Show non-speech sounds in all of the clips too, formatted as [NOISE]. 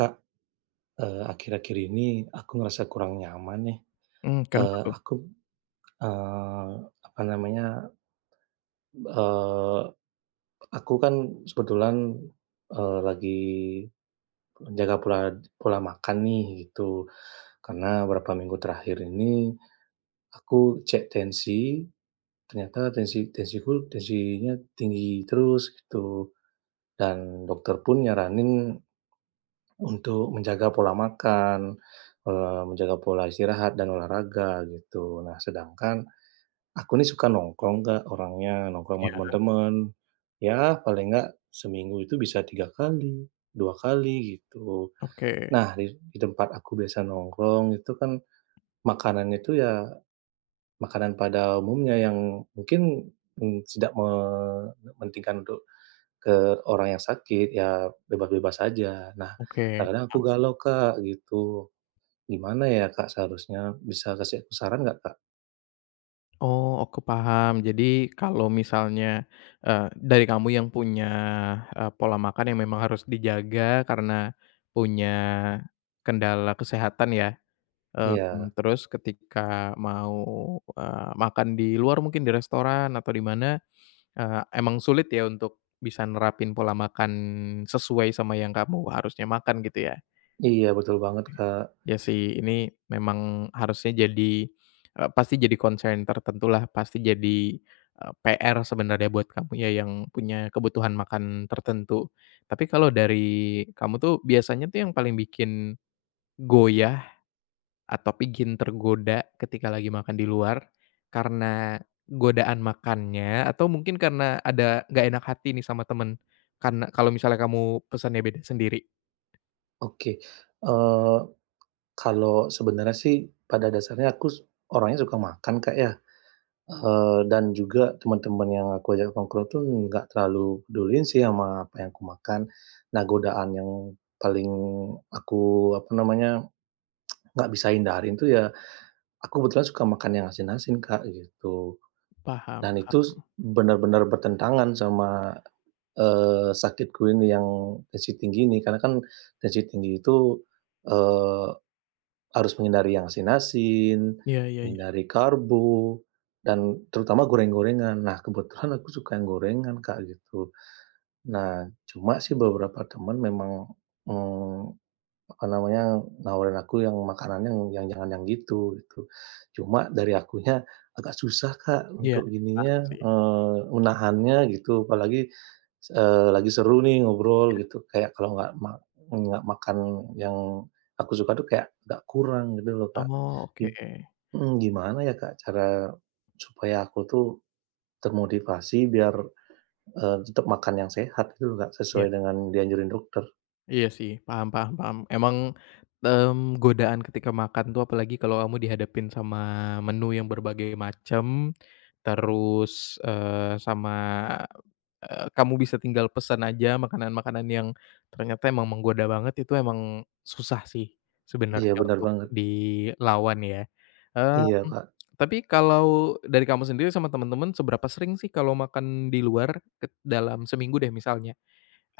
Kak, eee, akhir-akhir ini aku ngerasa kurang nyaman nih. Hmm, kenapa Eee, tuh? aku, eee, apa namanya, eee, aku kan, kebetulan, eee, lagi menjaga pola pola makan nih, gitu. Karena beberapa minggu terakhir ini, aku cek tensi, ternyata tensi tensiku, tensinya tinggi terus gitu. Dan dokter pun nyaranin untuk menjaga pola makan, eee, menjaga pola istirahat dan olahraga, gitu. Nah sedangkan, aku ini suka nongkrong Kak orangnya, nongkrong sama Iya. teman-teman. Ya paling nggak, seminggu itu bisa 3 kali, 2 kali gitu. Oke. Nah, di di tempat aku biasa nongkrong itu kan, makanannya itu ya, makanan pada umumnya yang mungkin, mmm, tidak mementingkan untuk ke orang yang sakit, ya bebas-bebas saja. Nah, Oke, kadang-kadang aku am galau Kak, gitu. Gimana ya Kak seharusnya? Bisa kasih aku saran nggak Kak? Oh, oke paham. Jadi, kalau misalnya, eee, dari kamu yang punya, eee, pola makan yang memang harus dijaga karena punya kendala kesehatan ya, Iya. mmm, terus ketika mau, eee, makan di luar mungkin di restoran atau di mana, eee, emang sulit ya untuk bisa nerapin pola makan sesuai sama yang kamu harusnya makan gitu ya? Iya, betul banget, Kak. Ya, sih, ini memang harusnya jadi e pasti jadi concern tertentulah, pasti jadi, e PR sebenarnya buat kamu ya yang punya kebutuhan makan tertentu. Tapi kalau dari kamu tuh biasanya tuh yang paling bikin goyah atau bikin tergoda ketika lagi makan di luar, karena godaan makannya atau mungkin karena ada gak enak hati nih sama temen? Kan kalau misalnya kamu pesennya beda sendiri? Oke, eee, kalau sebenarnya sih pada dasarnya aku su orangnya suka makan, Kak, ya, eee, dan juga teman-teman yang aku ajak nongkrong itu gak terlalu peduliin sih sama apa yang aku makan. Nah, godaan yang paling aku, apa namanya, [TSK] gak bisa hindarin itu ya aku kebetulan suka makan yang asin-asin, Kak, gitu, Paham dan itu paham. benar-benar bertentangan sama, eee, sakitku ini yang tensi tinggi ini, karena kan tensi tinggi itu, eee, harus menghindari yang asin-asin, Iya iya iya. menghindari karbo, dan terutama goreng-gorengan. Nah, kebetulan aku suka yang gorengan, Kak, gitu. Nah, cuma sih beberapa teman memang, eee, apa namanya, nawarin aku yang makanannya yang jangan yang gitu, gitu. Cuma dari akunya agak susah, Kak, Iya, untuk paham gininya, sih. eee, menahannya gitu, apalagi, eee, lagi seru nih ngobrol Ya. gitu kayak kalau gak ma gak makan yang aku suka tuh kayak agak kurang gitu loh, Kak, Oh, oke. git mhm, gimana ya, Kak, cara supaya aku tuh termotivasi biar, eee, tetap makan yang sehat gitu loh, Kak, Iya. sesuai dengan yang dianjurin dokter? Iya sih paham paham paham. Emang, mmm, godaan ketika makan tuh apalagi kalau kamu dihadapin sama menu yang berbagai macam, terus, eee, sama, eee, kamu bisa tinggal pesan aja makanan-makanan yang ternyata emang menggoda banget, itu emang susah sih, Iya sebenarnya benar untuk banget. dilawan ya. Mmm, Iya, Kak. tapi kalau dari kamu sendiri sama temen-temen seberapa sering sih kalau makan di luar ket dalam seminggu deh misalnya?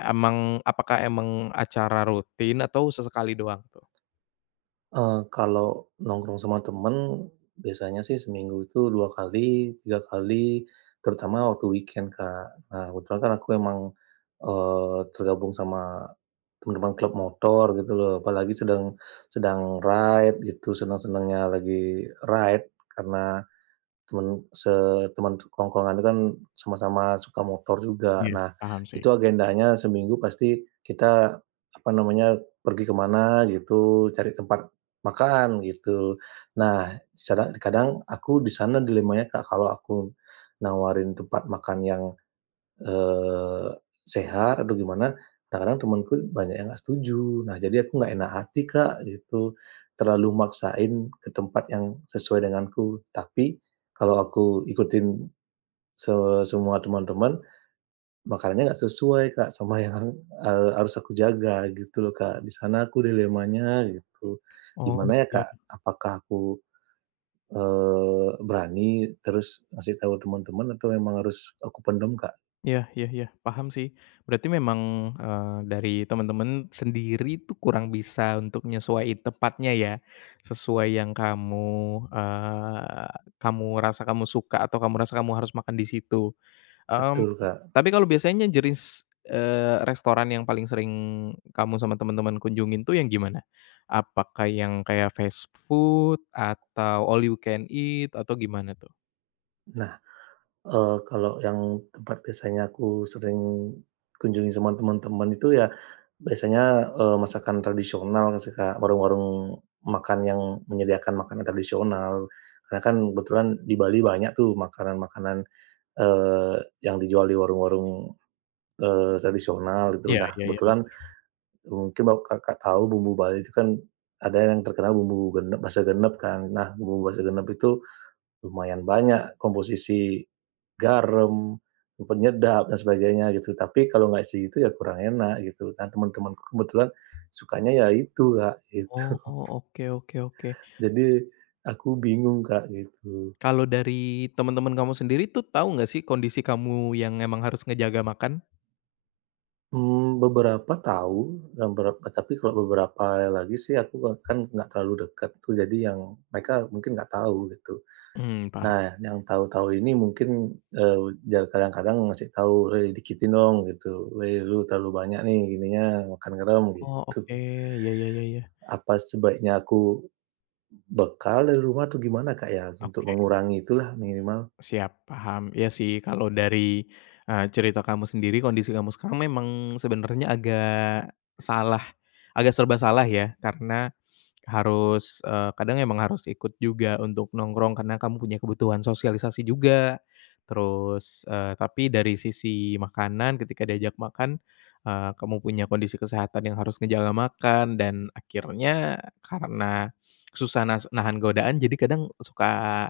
Emang apakah emang acara rutin atau sesekali doang tuh? Eee, kalau nongkrong sama teman biasanya sih, seminggu itu 2 kali, 3 kali terutama waktu weekend, Kak. Nah, kebetulan kan aku memang, eee, tergabung sama teman-teman klub motor gitu loh, apalagi sedang sedang ride gitu senang-senangnya lagi ride karena teman se teman tongkrongan itu kan sama-sama suka motor juga. Iya, Nah, paham sih. itu agendanya seminggu pasti kita apa namanya, pergi ke mana gitu, cari tempat makan gitu. Nah, secara kadang aku di sana dilemanya, Kak, kalau aku nawarin tempat makan yang, eee, sehat atau gimana kadang-kadang temanku banyak yang nggak setuju. Nah, jadi aku nggak enak hati, Kak, gitu. Terlalu maksain ke tempat yang sesuai denganku. Tapi kalau aku ikutin se semua teman-teman, makanannya nggak sesuai, Kak, sama yang ha harus aku jaga gitu loh, Kak, di sana aku dilemanya gitu. Oh, Gimana ya, ya. Kak? Apakah aku, eee, berani, terus ngasih tahu teman-teman atau memang harus aku pendam, Kak? Iya iya iya paham sih. Berarti memang, eee, dari temen-temen sendiri tuh kurang bisa untuk nyesuaiin tepatnya ya, sesuai yang kamu, eee, kamu rasa kamu suka atau kamu rasa kamu harus makan di situ. Mmm, Betul, Kak. tapi kalau biasanya jenis, eee, restoran yang paling sering kamu sama temen-temen kunjungin tuh yang gimana? Apakah yang kayak fast food atau all you can eat atau gimana tuh? Nah, eee, kalau yang tempat biasanya aku sering kunjungi sama teman-teman itu, ya biasanya, eee, masakan tradisional, suka warung-warung makan yang menyediakan makanan tradisional. Karena kan kebetulan di Bali banyak tuh, makanan-makanan, eee, yang dijual di warung-warung, eee, tradisional gitu. Iya Nah, iya iya. kebetulan mungkin, ba Kakak tahu bumbu Bali itu kan ada yang terkenal bumbu gene base genep kan. Nah, bumbu base genep itu lumayan banyak komposisi garam, eee, penyedap dan sebagainya gitu. Tapi kalau enggak isi itu, ya kurang enak gitu. Nah, teman-temanku kebetulan sukanya ya itu, Kak, Oh gitu. oh, oke oke oke. Jadi aku bingung, Kak, gitu. Kalau dari teman-teman kamu sendiri tuh, tahu enggak sih, kondisi kamu yang memang harus ngejaga makan? Mmm, beberapa tahu, dan berapa tapi kalau beberapa lagi sih aku a kan nggak terlalu dekat tuh, jadi yang mereka mungkin nggak tahu gitu. Mmm paham. Nah, yang tahu-tahu ini mungkin, eee, ja kadang-kadang ngasih tahu, "Wei dikitin dong" gitu. "Wei lu terlalu banyak nih, gininya, makan garam" Oh gitu. oke, ya ya ya ya. Apa sebaiknya aku, bekal dari rumah atau gimana Kak, ya? Untuk Oke. mengurangi itulah minimal. Siap, paham. Iya sih kalau dari, eee, cerita kamu sendiri, kondisi kamu sekarang memang sebenarnya agak salah, agak serba salah ya, karena, harus, eee, kadang emang harus ikut juga untuk nongkrong, karena kamu punya kebutuhan sosialisasi juga. Terus, eee, tapi dari sisi makanan, ketika diajak makan, eee, kamu punya kondisi kesehatan yang harus ngejaga makan, dan akhirnya karena, susah nas nahan godaan, jadi kadang suka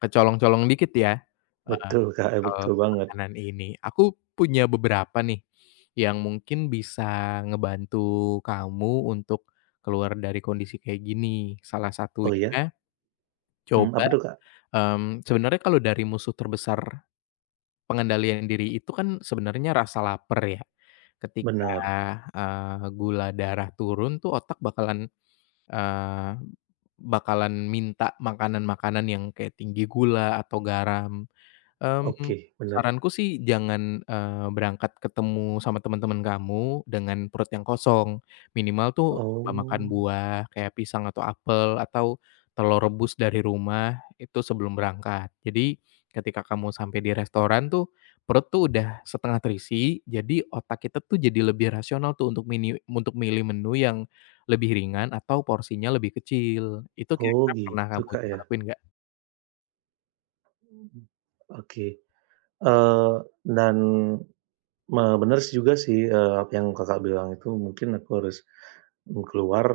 kecolong-colong dikit ya heeh, Betul Kak, e soal, betul banget. makanan ini. Aku punya beberapa nih, yang mungkin bisa ngebantu kamu untuk, keluar dari kondisi kayak gini. Salah Oh ya? satunya, Mmm, coba, apa tuh Kak? mmm, sebenarnya kalau dari musuh terbesar, pengendalian diri itu kan sebenarnya rasa lapar ya. Ketika, Benar. eee, gula darah turun tuh otak bakalan, eee, b b bakalan minta makanan-makanan yang kayak tinggi gula atau garam. Mmm, Oke, benar. saranku sih jangan, eee, berangkat ketemu sama teman-teman kamu, dengan perut yang kosong. Minimal tuh, coba makan Oh. buah, kayak pisang atau apel atau, telur rebus dari rumah, itu sebelum berangkat. Jadi, ketika kamu sampai di restoran tuh, perut tuh udah setengah terisi, jadi otak kita tuh jadi lebih rasional tuh, untuk miniu untuk milih menu yang, lebih ringan atau porsinya lebih kecil. Itu Oh kira-kira pernah gitu kamu Kak coba ya. lakuin nggak? Mhm, oke. Eee, dan, me benar si juga sih, eee, yang Kakak bilang itu mungkin aku harus, bu keluar,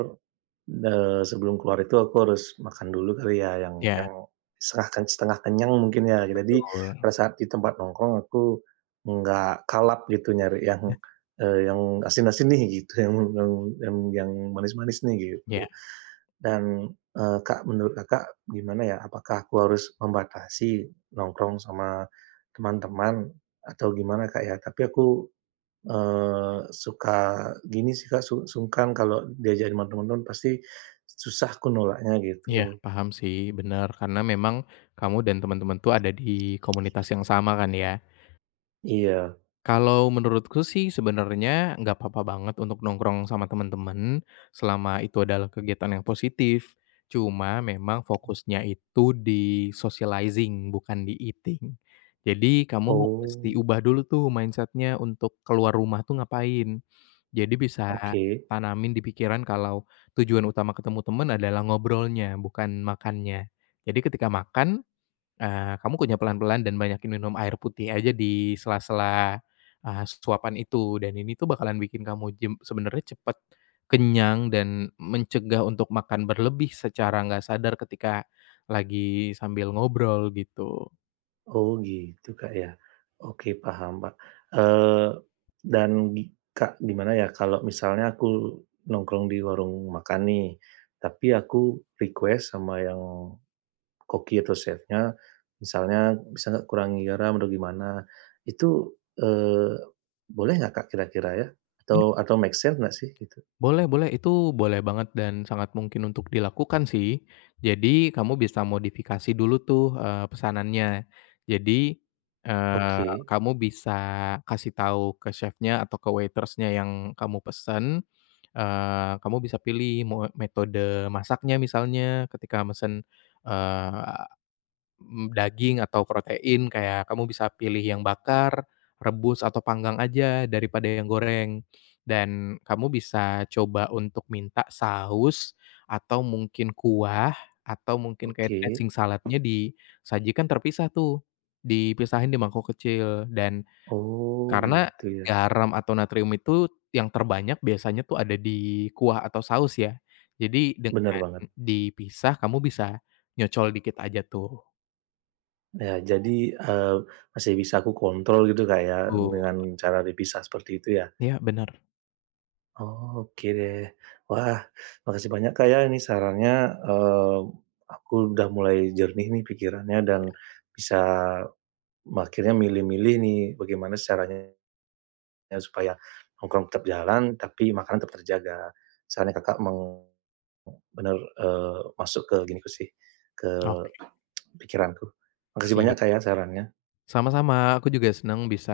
eee, sebelum keluar itu aku harus makan dulu kali ya yang Iya. yang setengah kan, setengah kenyang mungkin ya gi tadi, Betul. pada saat di tempat nongkrong aku, enggak kalap gitu nyari yang, Eh. eee, yang asin-asin nih gitu, yang yang yang yang manis-manis nih Ya. gitu. Dan, eee, Kak menurut Kakak gimana ya, apakah aku harus membatasi nongkrong sama, teman-teman, atau gimana Kak, ya, tapi aku, eee, suka gini sih Kak, su sungkan kalau diajak ma teman teman pasti, susah aku nolaknya Iya gitu. paham sih, benar karena memang, kamu dan teman-teman tuh ada di komunitas yang sama kan ya? Iya. Kalau menurutku sih sebenarnya enggak apa-apa banget untuk nongkrong sama teman-teman, selama itu adalah kegiatan yang positif, cuma memang fokusnya itu di-socializing bukan di-eating, jadi kamu mesti Oh. ubah dulu tuh mindset-nya untuk keluar rumah tuh ngapain, jadi bisa Oke. tanamin di pikiran kalau tujuan utama ketemu teman adalah ngobrolnya bukan makannya jadi ketika makan, eee, kamu kunyah pelan-pelan dan banyakin minum air putih aja di sela-sela, eee, suapan itu dan ini tuh bakalan bikin kamu jem sebenarnya cepat kenyang dan mencegah untuk makan berlebih secara enggak sadar ketika, lagi sambil ngobrol gitu. Oh gitu Kak, ya, oke paham ba eee, dan di Kak, gimana ya kalau misalnya aku nongkrong di warung makan nih, tapi aku request sama yang, koki atau chefnya, misalnya bisa enggak kurangin garam atau gimana itu, eee, boleh enggak Kak, kira-kira ya? Atau atau make sense enggak sih itu? Boleh boleh itu boleh banget dan sangat mungkin untuk dilakukan sih, jadi kamu bisa modifikasi dulu tuh, eee, pesanannya, jadi, eee, Oke. kamu bisa kasih tahu ke chefnya atau ke waitress-nya yang kamu pesan, eee, kamu bisa pilih mau metode masaknya misalnya ketika mesen, eee, mmm, daging atau protein kayak kamu bisa pilih yang bakar, rebus atau panggang aja daripada yang goreng, dan kamu bisa coba untuk minta saus, atau mungkin kuah atau mungkin kayak Oke. dressing salad-nya disajikan terpisah tuh, dipisahin di mangkok kecil dan, Oh karena gitu ya. garam atau natrium itu yang terbanyak biasanya tuh ada di kuah atau saus ya jadi Bener dengan banget. dipisah kamu bisa, nyocol dikit aja tuh. Nah jadi, eee, masih bisa aku kontrol gitu Kak, ya Betul. dengan cara dipisah seperti itu ya? Iya benar. Oh oke deh, wah makasih banyak Kak, ya ini sarannya, eee, aku udah mulai jernih nih pikirannya dan, bisa, me akhirnya milih-milih nih bagaimana sih caranya, iya supaya nongkrong tetap jalan tapi makanan tetap terjaga, sarannya Kakak, meng bener, eee, masuk ke diriku sih, ke Oke. [TSK] pikiranku makasih banyak Siap, Kak, ya sarannya. sama-sama aku juga senang bisa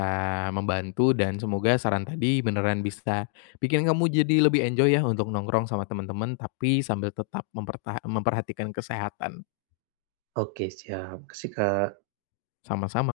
membantu dan semoga saran tadi beneran bisa, bikin kamu jadi lebih enjoy ya untuk nongkrong sama teman-teman tapi sambil tetap mempertaha memperhatikan kesehatan. Oke siap makasih Kak. Sama-sama.